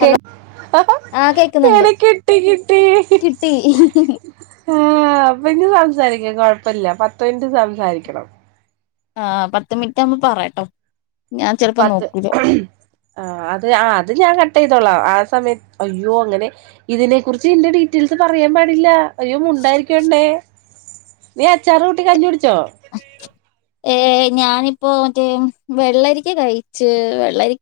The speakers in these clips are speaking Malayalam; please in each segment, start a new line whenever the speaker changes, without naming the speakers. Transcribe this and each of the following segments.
ഹലോ
കേക് ഹ ഹ
ആഹ് കേക്കുന്നുണ്ട്
എടി കിട്ടി കിട്ടി
കിട്ടി
ആഹ് അപ്പഇന്ന് സംസാരിക്കാ കൊഴപ്പല്ല പത്ത് മിനിറ്റ് സംസാരിക്കണം
ആഹ് പത്ത് മിനിറ്റ് ആകുമ്പോ പറയാട്ടോ ഞാൻ ചെലപ്പോ
പത്ത്
നോക്കൂ ലാ
ആ അത് ആ അത് ഞാൻ കട്ടെയ്തോളാം ആ സമയത്ത് അയ്യോ അങ്ങനെ ഇതിനെ കുറിച്ച് ഈന്റെ, ഡീറ്റെയിൽസ് പറയാൻ പാടില്ല. അയ്യോ മുണ്ടായിരിക്ക് പെണ്ണേ! നീ അച്ചാറ് കൂട്ടി കഞ്ഞി കൂടിച്ചോ!.
ഏ ഞാനിപ്പോമറ്റേ വെള്ളരിക്ക കഴിച്ച് വെള്ളരി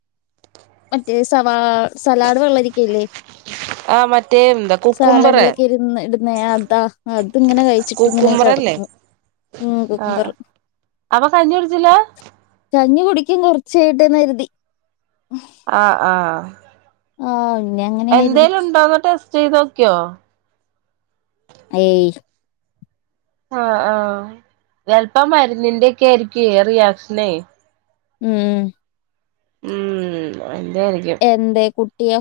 മറ്റേ സവാ സലാഡ് വെള്ളരിക്കല്ലേ
[unintelligible] ആ മറ്റേ എന്താ കൂ
സാലഡിലെക്കെ ഇടുന്ന അതാ അത് ഇങ്ങനെ കഴിച്ച് ട്ടിങ്ങനെ
കുക്കുംബറല്ലേ
കെടക്കുണു
ആ അ അവൻ കഞ്ഞി കുടിച്ചില്ല
കഞ്ഞി കുടിക്കും കുറച്ച് കഴിയട്ടെ എന്ന് കരുതി
ആഹ് ആഹ്
ആഹ് അങ്ങനെ കരുതി
എന്തേലും ഇണ്ടോന്ന് ടെസ്റ്റ് ചെയ്ത് നോക്കിയോ
അയ്യേ യ്
ആഹ് ആഹ് ചെല്പ്പം മരുന്നിന്റെയൊക്കെ ആയിരിക്കെ റിയാക്ഷനേ
ഉം
ഉം എന്തായിരിക്കും
എന്തേയ്? കുട്ടിയോ?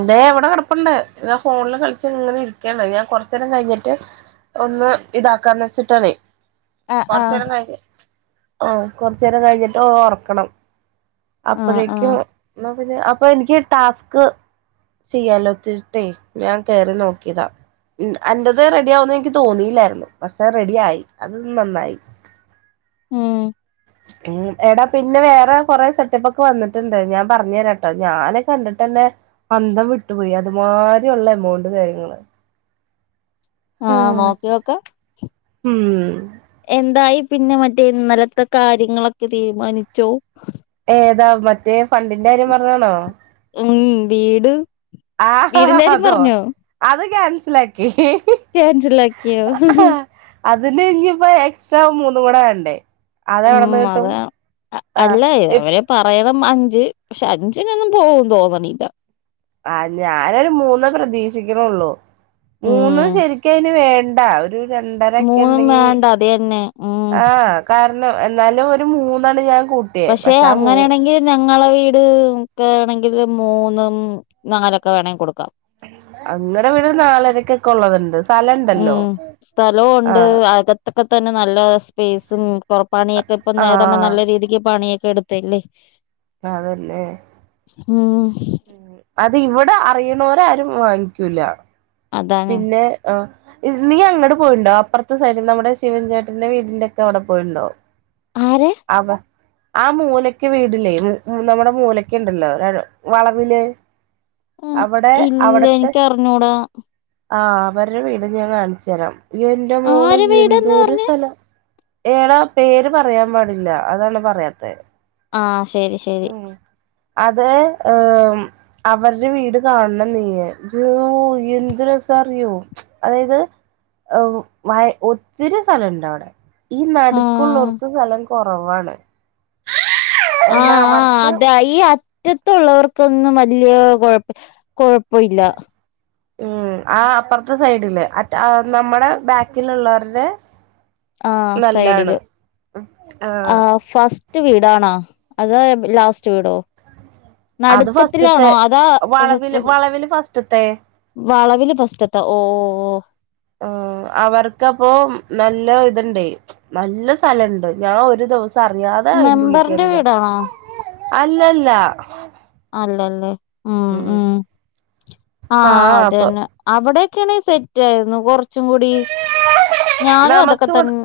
ഇതേ, ഇവിടെ കിടപ്പുണ്ട്. ഇതാ ഫോണിൽ കളിച്ച് ഇങ്ങനെ ഇരിക്കാണ്. ഞാൻ കൊറച്ചേരം കഴിഞ്ഞിട്ട് ഒന്ന് ഇതാക്കാന്ന് വെച്ചിട്ടാണെ
ആഹ് ആഹ്
കൊറച്ചേരം കഴിഞ്, ആഹ്, കൊറച്ചേരം കഴിഞ്ഞിട്ട് ഒറക്കണം.
ആഹ്
അപ്പോഴേക്കും,
ആഹ്
എന്ന പിന്നെ, അപ്പൊ എനിക്ക് ടാസ്ക് ചെയ്യാലോച്ചിട്ടേ, ഞാൻ കേറി നോകീതാ. ഉം. അന്റെത് റെഡിയാവൂന്ന് എനിക്ക് തോന്നിയില്ലായിരുന്നു. പക്ഷേ, റെഡി ആയി. അത് നന്നായി.
ഉം.
ഉം, എടാ പിന്നെ, വേറെ കൊറെ സെറ്റപ്പ് ഒക്കെ വന്നിട്ടുണ്ട്. ഞാൻ പറഞ്ഞെരാട്ടോ. ഞാന് കണ്ടിട്ടെന്നെ അന്തം വിട്ടുപോയി അത്മാതിരി ഉള്ള എമൗണ്ട് കാര്യങ്ങള്
ആഹ്, നോക്കിയോക്കേ.
ഉം
എന്തായി പിന്നെ മറ്റേ ഇന്നലത്തെ കാര്യങ്ങളൊക്കെ തീരുമാനിച്ചോ?
ഏതാ? മറ്റേ, ഫണ്ടിന്റെ കാര്യം പറഞ്ഞാണോ?
ഉം. വീട്,
ആഹ, ഹ, ഹാ
വീടിന്റെ കാര്യം
അതോ?
പറഞ്ഞോ?
അത് ക്യാൻസലാക്കി.
ക്യാൻസലാക്കിയോ?
അതിന്, ഇഞ്ഞിപ്പം എക്സ്ട്രാ മൂന്നും കൂടെവേണ്ടേ? അത്എവിടെന്ന്
ഉം
കിട്ടും
അതാ അ-
ആഹ്
അല്ല
എ
അവര് പറയണം അഞ്ച്. പക്ഷെ, അഞ്ചിനൊന്നും പോകും തോന്നണില്ല.
ആഹ്, ഞാനൊരു മൂന്ന് പ്രതീക്ഷിക്കണൊള്ളൂ. മൂന്ന്
ഉം
ശരിക്കയിന് വേണ്ട ഒരു രണ്ടരൊക്കെ
മൂന്നും
ണ്ടെങ്കി,
വേണ്ട അത് തന്നെ ഉം
ആഹ്. കാരണം. എന്നാലും, ഒരു മൂന്നാണ് ഞാൻ കണ്
പക്ഷെ, അങ്ങനെണെങ്കിൽ ഞങ്ങളെ വീട് ഒക്കെ വേണെങ്കില്, മൂന്നും, നാലൊക്കെ വേണെങ്കി കൊടുക്കാം.
അങ്ങനെ വീട് നാലരക്കൊക്കെ ഉള്ളതുണ്ട് സ്ഥലണ്ടല്ലോ
ഉം. സ്ഥലോംവൊണ്ട്,
ആഹ്
അക ഇപ്പതന്നെ നല്ല സ്പേസും കുർ പണിയൊക്കെ ഇപ്പം [unintelligible]
ആഹ്
നല്ല രീതിക്ക് പണിയൊക്കെ എട്ത്ത് തെല്ലേ
അതല്ലേ?
ഉം
അത്, ഇവിടെ അറിയ്ണോര് ആരും വാങ്ങിക്കൂല.
അതാണ്
പിന്നെ, ആഹ്, നീ അങ്ങട് പോയിണ്ടോ? അപ്പൊർത്തെ സൈഡിൽ നമ്മുടെ, ശിവൻചേട്ടന്റെ വീടിന്റെ ഒക്കെ അവിടെ പോയിണ്ടോ?
ആരെ
അവ ആ മൂലെക്കെ വീടില്ലേ ന നമ്മുടെ മൂലെക്കെണ്ടല്ലോ ആ വളവില്.
ആഹ്
അവടെ
ഇല്ല
അവടത്തെ
എനിക്ക് അറിഞ്ഞൂടാ
ആഹ് അവരുടെ വീട് ഞാൻ കാണ്ച്ചരാം. എന്റെ മോളേ
ആരെ വീടെന്ന്
എന്തൂരു
പറഞ്ഞേ
സ്ഥലം ഏടാ പേര് പറയാൻ പാടില്ല. അതാണ് പറയാത്തെ.
ആഹ്. ശരി, ശരി.
അതോ ഏ അവർടെ വീട് കാണണം നീയ്യ്, ഇയ്യോ.. ! എന്ത് രസാറിയോ? അതായത്, ഔ, വായ്, ഒത്തിരി സ്ഥലണ്ട് അവിടെ. ഈ
ആഹ്
നടുക്കുള്ളോർക്ക് സലം കുറവാണ് എന്നാ
ആഹ് ആഹ്
അവർക്ക്
അതാ ഈ അ മുറ്റത്തള്ളവർക്കൊന്നും വലിയ കുഴപ്പ കൊഴപ്പല്യ.
ഉം ആ അപ്പൊറ്ത്തെ സൈഡില്ലെ. അറ്റ ആ നമ്മുടെ ബാക്കിലുള്ളവരുടെ
ആഹ്
നല്ലാണ്
സൈഡില്
ആ
ആഹ് ഫസ്റ്റ് വീടാണോ? അതൊ ലാസ്റ്റ് വീടോ?
അത് ഫസ്റ്റ്ത്തെ
നടുക്കത്തിലാണോ അതാ സത്
വളവില്
സാ
വളവില് ഫസ്റ്റ്ത്തെ
വളവില് ഫസ്റ്റ്ത്താ ഓ
ആ അവർക്കപ്പൊ നല്ല ഇത്ണ്ട് നല്ല സ്ഥലണ്ട് ഞാൻ ഒരു ദിവ അറിയാതെ അയിന്റെുള്ളി
മെമ്പറിന്റെ
കേറിയതാ
വീടാണോ
അല്ലല്ല.
അല്ലല്ലേ ഉം ഉം ആഹ് അതെന്നേ അവിടെക്കെയാണ സെറ്റ് ആയിരുന്നു കൊറച്ചും കൂടി ഞാനും അതൊക്കെ
നമുക്ക് ഇവ
തന്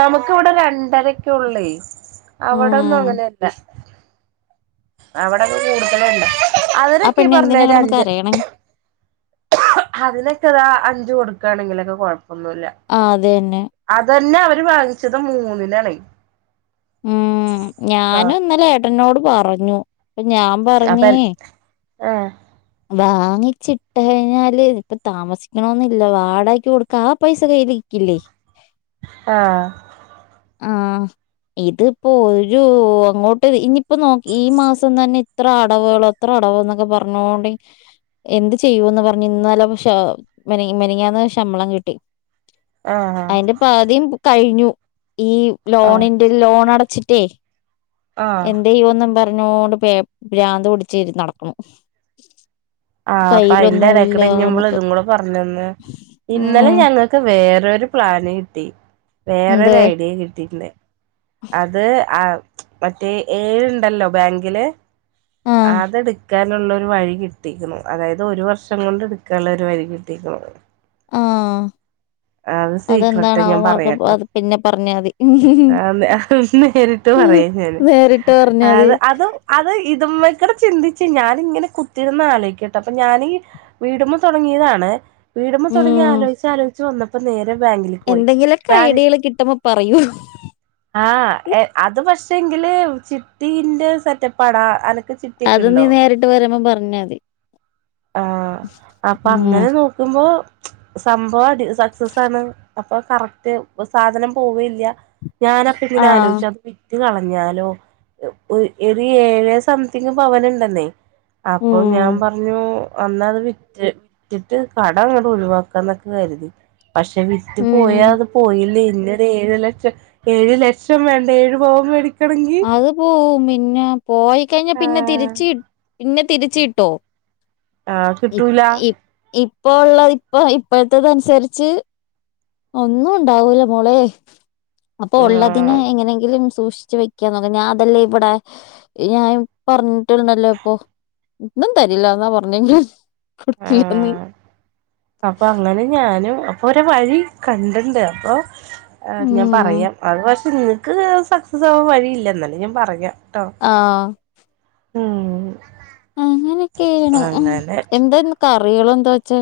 നമുക്ക് ഇവിടെ രണ്ടരക്കെ ള്ളേ അവിടൊന്നും
ഉം
അങ്ങനെല്ല അവിടെ കൂടുതലണ്ട്
ആ
അതിനൊക്കെ
പെണ്ണ്
പറഞ്ഞെ
എന്തിനാ
ഒരു
കിടന്ന്
അഞ്ച്
കരയണേ
അതിനൊക്കതാ അഞ്ച് കൊടുക്കാണെങ്കിലൊക്കെ കൊഴപ്പൊന്നുല്ല
ആ അതെന്നെ.
അതന്നെ അവര് വാങ്ങിച്ചത് മൂന്നിനലാണെ.
ഉം ഞാനും
ആഹ്
ഇന്നലെ ഏട്ടനോട് പറഞ്ഞു പ്പം ഞാൻ പറഞ്ഞേ
അപ്പൻ ആഹ്
വാങ്ങിച്ചിട്ടഴിഞ്ഞാല് ഇപ്പ താമസിക്കണന്നില്ല വാടക്ക്‌ ക്കൊടുക്ക ആ പൈസ കയ്യില് കില്ലേ
ആഹ്
ആ ഇതിപ്പോ ഒരു അങ്ങോട്ട് ഇനിയിപ്പോ നോക്കി ഈ മാസം തന്നെ ഇത്ര അടവുളോ എത്ര അടവന്നൊക്കെ പറഞ്ഞോണ്ട എന്ത് ചെയ്യൂന്ന് പറഞ്ഞു ഇന്നാല ശോ മെനഞ്ഞാന്ന് ശമ്പളം കിട്ടി.
ആഹ്
അയിന്റെ പാതിം കഴിഞ്ഞു. ഈ
ആഹ്
ലോണിൻ ലോൺ അടച്ചിറ്റെ
ആഹ്
എന്തായ്യോന്നും പറ നോട് പേ ഭ്രാന്ത് പിടിച്ച് നടക്കും
ആഹ് അപ്പൊ അയിന്റെ എടേക്കുടെ ഞമ്മള്
കയ്യിലൊന്നുംല്ലന്നൊക്കെ
ഇതും കൂടെ പറഞ്ഞെന്ന്. ഇന്നലെ
ഉം
ഞങ്ങക്ക് ക്ക് വേറൊര് പ്ലാന് കിട്ടി.
എന്ത്
വേറൊര് ഐഡിയെം കിട്ടിട്ട്ണ്ട് അത്. ആ മറ്റേ ഏഴുണ്ടല്ലോ ബാങ്കില്
ആഹ്
അതെട് ക്കാനുള്ള ഒരു വഴി കിട്ടിക്കുണു അതായത് ഒരു വർഷം കൊണ്ട് എടുക്കാനുള്ള ഒരു വഴി കിട്ടീക്കുണ്
ആഹ്
അത് സീക്രട്ട്
അതെന്താണ്
ഞാൻ
അവമാർക്ക്
പറയാട്ടൊ
അത് പിന്നെ പറഞ്ഞാൽ മതി
നേരിട്ട് ട്ട്പറയാ ഞാന്
നേരിട്ട് പറഞ്ഞാൽ
ആ
മതി
അത് അത് ഇതിമ്മക്കൂടെ ചിന്തിച്ച് ഞാനിങ്ങനെ കു ത്തിരുന്ന് ആലോയിക്കട്ടെ അപ്പൊ ഞാനീ വീടുമ്പ തുടങ്ങിയതാണ് വീടുമ്പോ തുടങ്ങി
ഉം
ആലോയ്ച് ആലോയിച്ചു വന്നപ്പോ നേരെ ബാങ്കിൽ പോയി
എന്തെങ്കിലൊക്കെ
ബാങ്ക്
ഐഡിയകൾ കിട്ടുമ്പോ പറയൂ
ആഹ് അത് പക്ഷെ എങ്കില് ചിട്ടീന്റെ സെറ്റപ്പടാ അ
അത് നീ നേരിട്ട് വരുമ്പോ പറഞ്ഞല്ലേ ഉം
കുമ്പോ സംഭവം അത് സക്സസാണ് അപ്പൊ കറക്റ്റ് സാധനം പോവേല്ല ഞാനൻപ്പ പിന
ആഹ്
ആലോയ്ച്ച അത് വിറ്റ് കളഞ്ഞാലോ ഒര് ഏഴേ സംതിങ് പവനുണ്ടെന്നേ അപ്പോ
ഉം
ഞാൻ പറഞ്ഞു വന്ന അത് വിറ്റ് വിറ്റിട്ട് കട അങ്ങോട്ട ഒഴിവാക്കാന്നൊക്കെ കരുതി പക്ഷെ വിറ്റ്
ഉം
പോയാ അത് പോയില്ലേ പിന്നെ ഏഴ് ലക്ഷം ഏഴ് ലക്ഷം വേണ്ടെ ഏഴ് പവൻ മേടി
അത് പോവും പിന്നെ പോയിക്കഴിഞ്ഞാ പിന്നെ
ആഹ്
തിരിച്ച് പിന്നെ തിരിച് കിട്ടോ?
ആഹ്
ഇ
കിട്ടൂല
ഇ ഇപ്പോ ഉള്ളതി ഇപ്പോ ഇപ്പോഴത്തത്നുസരിച്ച് ഒന്നും ഉണ്ടാവൂല മോളെ അപ്പൊ ഉള്ളതിന്
ആഹ്
എങ്ങനെങ്കിലും സൂക്ഷിച്ചു വെ [unintelligible] ഞാൻ അതല്ലേ ഇവിടെ ഞാൻ പറഞ്ഞിട്ടണ്ടല്ലോ ഇപ്പൊ. ഒന്നും തരില്ല എന്നാ പറഞ്ഞെ കൊടുക്കില്ലാന്ന്
ആഹ് അപ്പൊ അങ്ങനെ ഞാനും അപ്പൊ ഒര വഴി കണ്ടിണ്ട് അപ്പൊ ആഹ് ഞാൻ
ഉം
പറയാം അത് പക്ഷെ ഇങ്ങക്ക് സക്സസ് ആവാൻ വഴിയില്ല ഇന്നാലും ഞാൻ പറയാട്ടോ
ആഹ്
ഉം
അങ്ങനൊക്കെയാണ്
അങ്ങനെ
എന്താ ഇന്ന് കറികള എന്താ വച്ചാ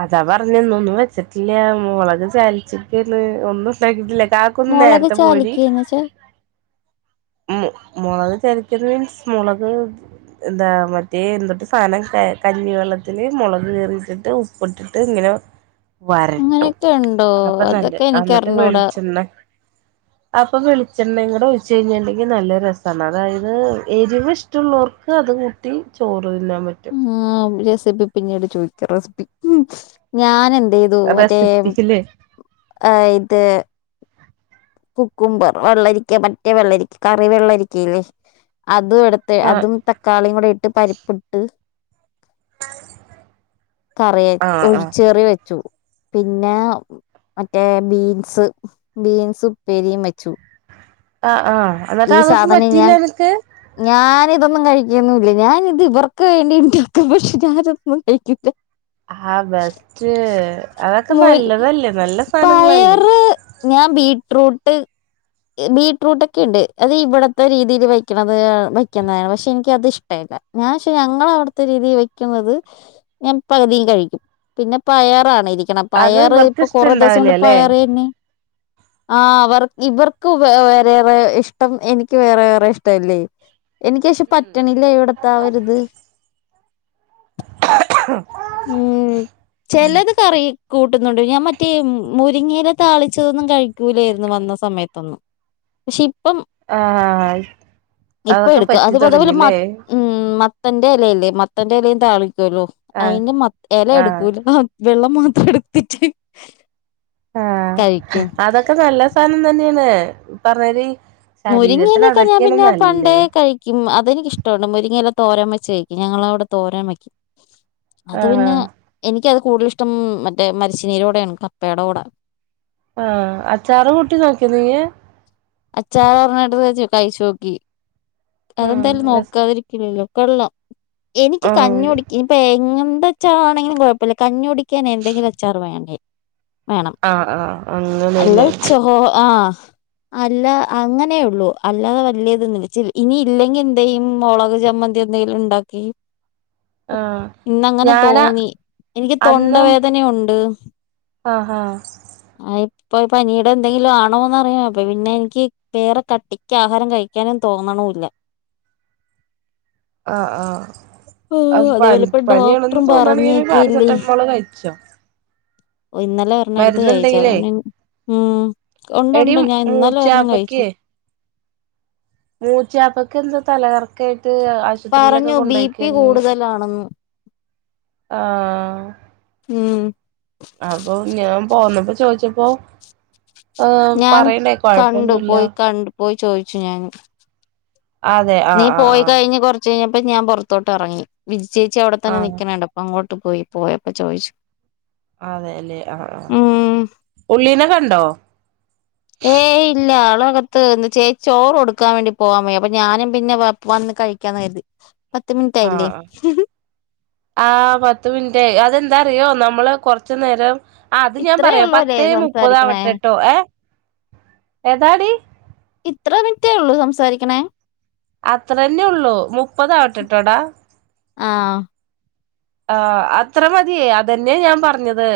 അതാ പറഞ്ഞെ ഇന്നൊന്നും വെച്ചിട്ടില്ല മുളക് ചാലിച്ചിക്കന്ന് ഒന്നും ഉണ്ടാക്കിട്ടില്ല കാക് ക്കുന്ന്
മുളക്
നേരത്തെ പോരി
ചാലിക്കന്ന് വെച്ചാ
മുളക് ചതച്ചത് മീൻസ് മുളക് എന്താ മറ്റേ എന്തൊട്ട് സാധനം കഞ്ഞിവെള്ളത്തിൽ മുളക് കിറിയിട്ടിട്ട് ഉപ്പിട്ടിട്ട് ഇങ്ങനെ വരട്ടും
അങ്ങനെയൊക്കെ ഉണ്ടോ
അപ്പൊ നല്ല
അതൊക്കെ
അന്നട്ട്
എനിക്കറിഞ്ഞൂടാ
വിളിച്ചണ്ണ അപ്പൊ വെളിച്ചെണ്ണ എങ്ങോടെ ഒഴിച്ചു കഴിഞ്ഞാൽ നല്ല രസമാണ് അതായത് എരിവ് ഇഷ്ടമുള്ളവർക്ക് അത് കൂട്ടി ചോറ് തിന്നാൻ പറ്റും
ഉം റെസിപ്പി പിന്നീട് ചോദിക്കാം റെസിപ്പി ഞാൻ എന്തേ തോ മറ്റേ
റെസിപ്പിയില്
എ ഇത് കുക്കുബർ വെള്ളരിക്ക മറ്റേ വെള്ളരിക്ക കറി വെള്ളരിക്കല്ലേ അതും എടുത്ത്
ആഹ്
അതും തക്കാളിയും കൂടെ ഇട്ട് പരിപ്പ്ട്ട് കറിയന്
ആഹ് ആഹ്
ഒഴിച്ചുകറി വേ പിന്നെ മറ്റേ ബീൻസ് ബീൻസ് ഉപ്പേരിയും വെച്ചു
ആഹ് ആഹ് എന്നിട്ട്
ഈ
അതൊന്നും
സാധനം
പറ്റിയില്ല അനക്
ഞാൻ ഇതൊന്നും കഴിക്കന്നില്ല ഞാന ഇത് ഇവർക്ക് വേണ്ടിണ്ടാക്കും പക്ഷെ ഞാന ഇതൊന്നും കഴിക്കില്ല
ആഹ് ബെസ്റ്റ് അതൊക്കെ നല്ലതല്ലേ നല്ല സാധനങ്ങളല്ലേ
പയറ് ഞാൻ ബീറ്റ്റൂട്ട് ബീ ഫ്രൂട്ടൊക്കെ ഉണ്ട് അത് ഇവിടത്തെ രീതിയിൽ വക്ക്ണത് വയ്ക്കുന്നാണ് പക്ഷെ എനിക്കത് ഇഷ്ട്ടായില്ല ഞാൻെപഷേ ഞങ്ങള അവിടുത്തെ രീതിയിൽ വെക്കുന്നത് ഞാൻ പകുതിയും കഴിക്കും പിന്നെ പയാറാണ് ഇരി
അത്
പയറ്
ഇവർക്ക്
ഇപ്പൊ കൊറേ ദിവസം
ഇഷ്ടണ്ടാവില്ല
കൊണ്ട്
അല്ലേ
പയറ് തന്നെ ആഹ് വർക്ക് ഇവർക്ക് വേറെ ഇഷ്ടം എനിക്ക് വേറെേറെ ഇഷ്ടല്ലേ എനക്ക്ഷെ പറ്റണില്ലേ ഇവിടത്താരുത് ഉം ചിലത് കറി കൂട്ടുന്നുണ്ട് ഞാൻ മറ്റേ മുരിങ്ങയില താളിച്ചതൊന്നും കഴിക്കൂലായിരുന്നു വന്ന സമയത്തൊന്നും പക്ഷെ ഇപ്പം
ആഹ്
ഇപ്പൊ
അതൊക്കെ
എടുക്ക
പറ്റി
അത് പതവിൽ മ
തുടങ്ങില്ലേ
ഉം മത്തന്റെ ഇലയില്ലേ മത്തന്റെ ഇലയും താളിക്കല്ലോ
ആഹ്
അതിന്റെ മത്ത ഇല
ആഹ്
എടുക്കൂല വെള്ളം മാത്രം എടുത്തിട്ട്
ആഹ്
കഴിക്കും
അതൊക്കെ നല്ല സാധനം തന്നെയാണ് പറഞ്ഞാല്
മുരിങ്ങഇല
ശരീരത്തിന്
ഒക്കെ ഞാൻ
അതൊക്കെയാണ്
പിന്നെ പണ്ടേ
നല്ലത്
കായി അതെനിക്ക ഇഷ്ടുണ്ട് മുരിങ്ങെല്ലാം തോരം വച്ച കഴിക്കും ഞങ്ങള ഔടെ തോരനും വാക്കും അത്
ആഹ്
പിന്നെ എനിക്കത് കൂടുതൽ ഇഷ്ടം മറ്റേ മരച്ചിനീയിലൂടെയാണ് കപ്പയുടെ കൂടെ
ആഹ് അച്ചാർ കൂട്ടി നോക്കിയ നീ
അച്ചാറ പറഞ്ഞിട്ടത് ജ് കഴിച്ചോക്കി
ആഹ്
അതെന്തായാലും
രസ
നോക്കാതിരിക്കില്ലല്ലോ കൊള്ളാം എനിക്ക്
ആഹ്
കഞ്ഞി കുടിക്കാൻ പേ തേങ്ങന്തച്ചാറാണെങ്കിലും കുഴപ്പയില്ല കഞ്ഞി കുടിക്കാൻ എന്തെങ്കിലും അച്ചാറ് വേണ്ടേ വേണം
ആഹ് ആഹ്
അല്ല
അങ്ങനെല്ലേ
ചോ ആഹ് അല്ല അങ്ങനെയള്ളൂ അല്ലാതെ വലിയതന്ന് വെച്ച ഇനി ഇല്ലെങ്കി എന്തയ്യും മൊളക് ചമ്മന് എന്തെങ്കിലും ഇണ്ടാക്കി
ആഹ്
ഇന്നങ്ങനെ
ഞാനാ
തോന്നി എനിക്ക്
അന്നും
തൊണ്ടവേദനുണ്ട്
ആഹ് അഹ്
അഹ് ഇപ്പ പനീടെ എന്തെങ്കിലും ആണോന്ന്റിയോ അപ്പ പിന്നെ എനിക്ക് വേറെ കട്ടിക്ക് ആഹാരം കഴിക്കാനും തോന്ന്ണൂല്ല
ആഹ്
ഓഹ്
ആഹ്
അതേപോലെ
പനി
ഇപ്പൊ
പനിയണെന്ന്
ഡോക്ടറും
തോന്നാണെങ്കിൽ ഒരു പാരസെറ്റമോള് കഴിച്ചോ
ഓഹ് ഇന്നലെ ഒരെണ്ണം എടുത്ത് കഴിച്ച അത
മരുന്നുണ്ടെങ്കിലേ
ഉം
എടി
ഉണ്ടുണ്ട് ന്നലെ ഒരെണ്ണം കഴിച്ചു
മൂച്ചാപ്പക്ക് മൂച്ചാപ്പക്കെന്താ തലകറക്കായി ആശുപത്രിയിലൊക്കെ
പറഞ്ഞു ബി പി
കൊണ്ടുപോയിക്കെര്ന്നു
കൂടുതലാണെന്ന്
ആഹ്
ഉം
അപ്പൊ ഞാൻ പോന്നപ്പോ ചോദിച്ചപ്പോ
ഞാൻ
പറയണ്ടേ
കണ്ടു
കെഴപ്പയൊന്നുയില്ല
പോയി കണ്ടു പോയി ചോയിച്ചു ഞാൻ
അതെ
നീ
ആഹ് ആഹ്
പോയി
ആഹ്
കഴിഞ് കൊറ ചെയ് കഴിഞ്ഞപ്പോ ഞാൻ പുറത്തോട്ട് റങ്ങി വിജിചെച്ചി അവിടെത്തന്നെ
ആഹ്
നിക്കണ കണ്ടപ്പ അങ്ങോട്ട് പോയി പോയപ്പൊ ചോയിച്ചു
അതെല്ലേ ആഹ് ആഹ്
ഉം
ഉള്ളീനെ കണ്ടോ
ഏയ് ഇല്ല ആളക ത്ത് ന്ന് ചേ ച്ചോറ് കൊടുക്കാൻ വേണ്ടി പോവാൻ വയ്യ അപ്പൊ ഞാനും പിന്നെ വന്ന് കഴിക്കാന്ന് കര്തി പത്ത് മിൻറ്റായില്ലെ
ആഹ് ആഹ് പത്ത് മിനിറ്റ് ആയി അതെന്താ അറിയോ നമ്മള് കൊറച്ചു നേരം ആഹ് അത് ഞാൻ
ഇത്രേ
പറയാം
ഉള്ളൂ അല്ലേ
പത്തേ
സംസാരിക്കണേ
മുപ്പതാവട്ടെട്ടോ ഏഹ് ഏതാടി
ഇത്ര മിനിറ്റേ ഉള്ളൂ സംസാരിക്കണേ
അത്ര തന്നെ ഉള്ളൂ മുപ്പതാവട്ടെട്ടോടാ
ആഹ്
ആഹ് അത്ര മതി അത് തന്നെയാ ഞാൻ പറഞ്ഞത്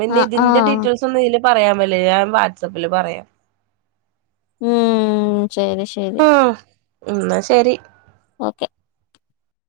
പിന്നെ
ആഹ്
ഇതിന്റെ
ആഹ്
ഡീറ്റെയിൽസ് ക്കെന്നും ഇതില് പറയാൻ പറ്റില്ല ഞാൻ വാട്സആപ്പില് പറയാം
ഉം ശരി ശരി
ആഹ് ന്നാ ശരി
ഓക്കെ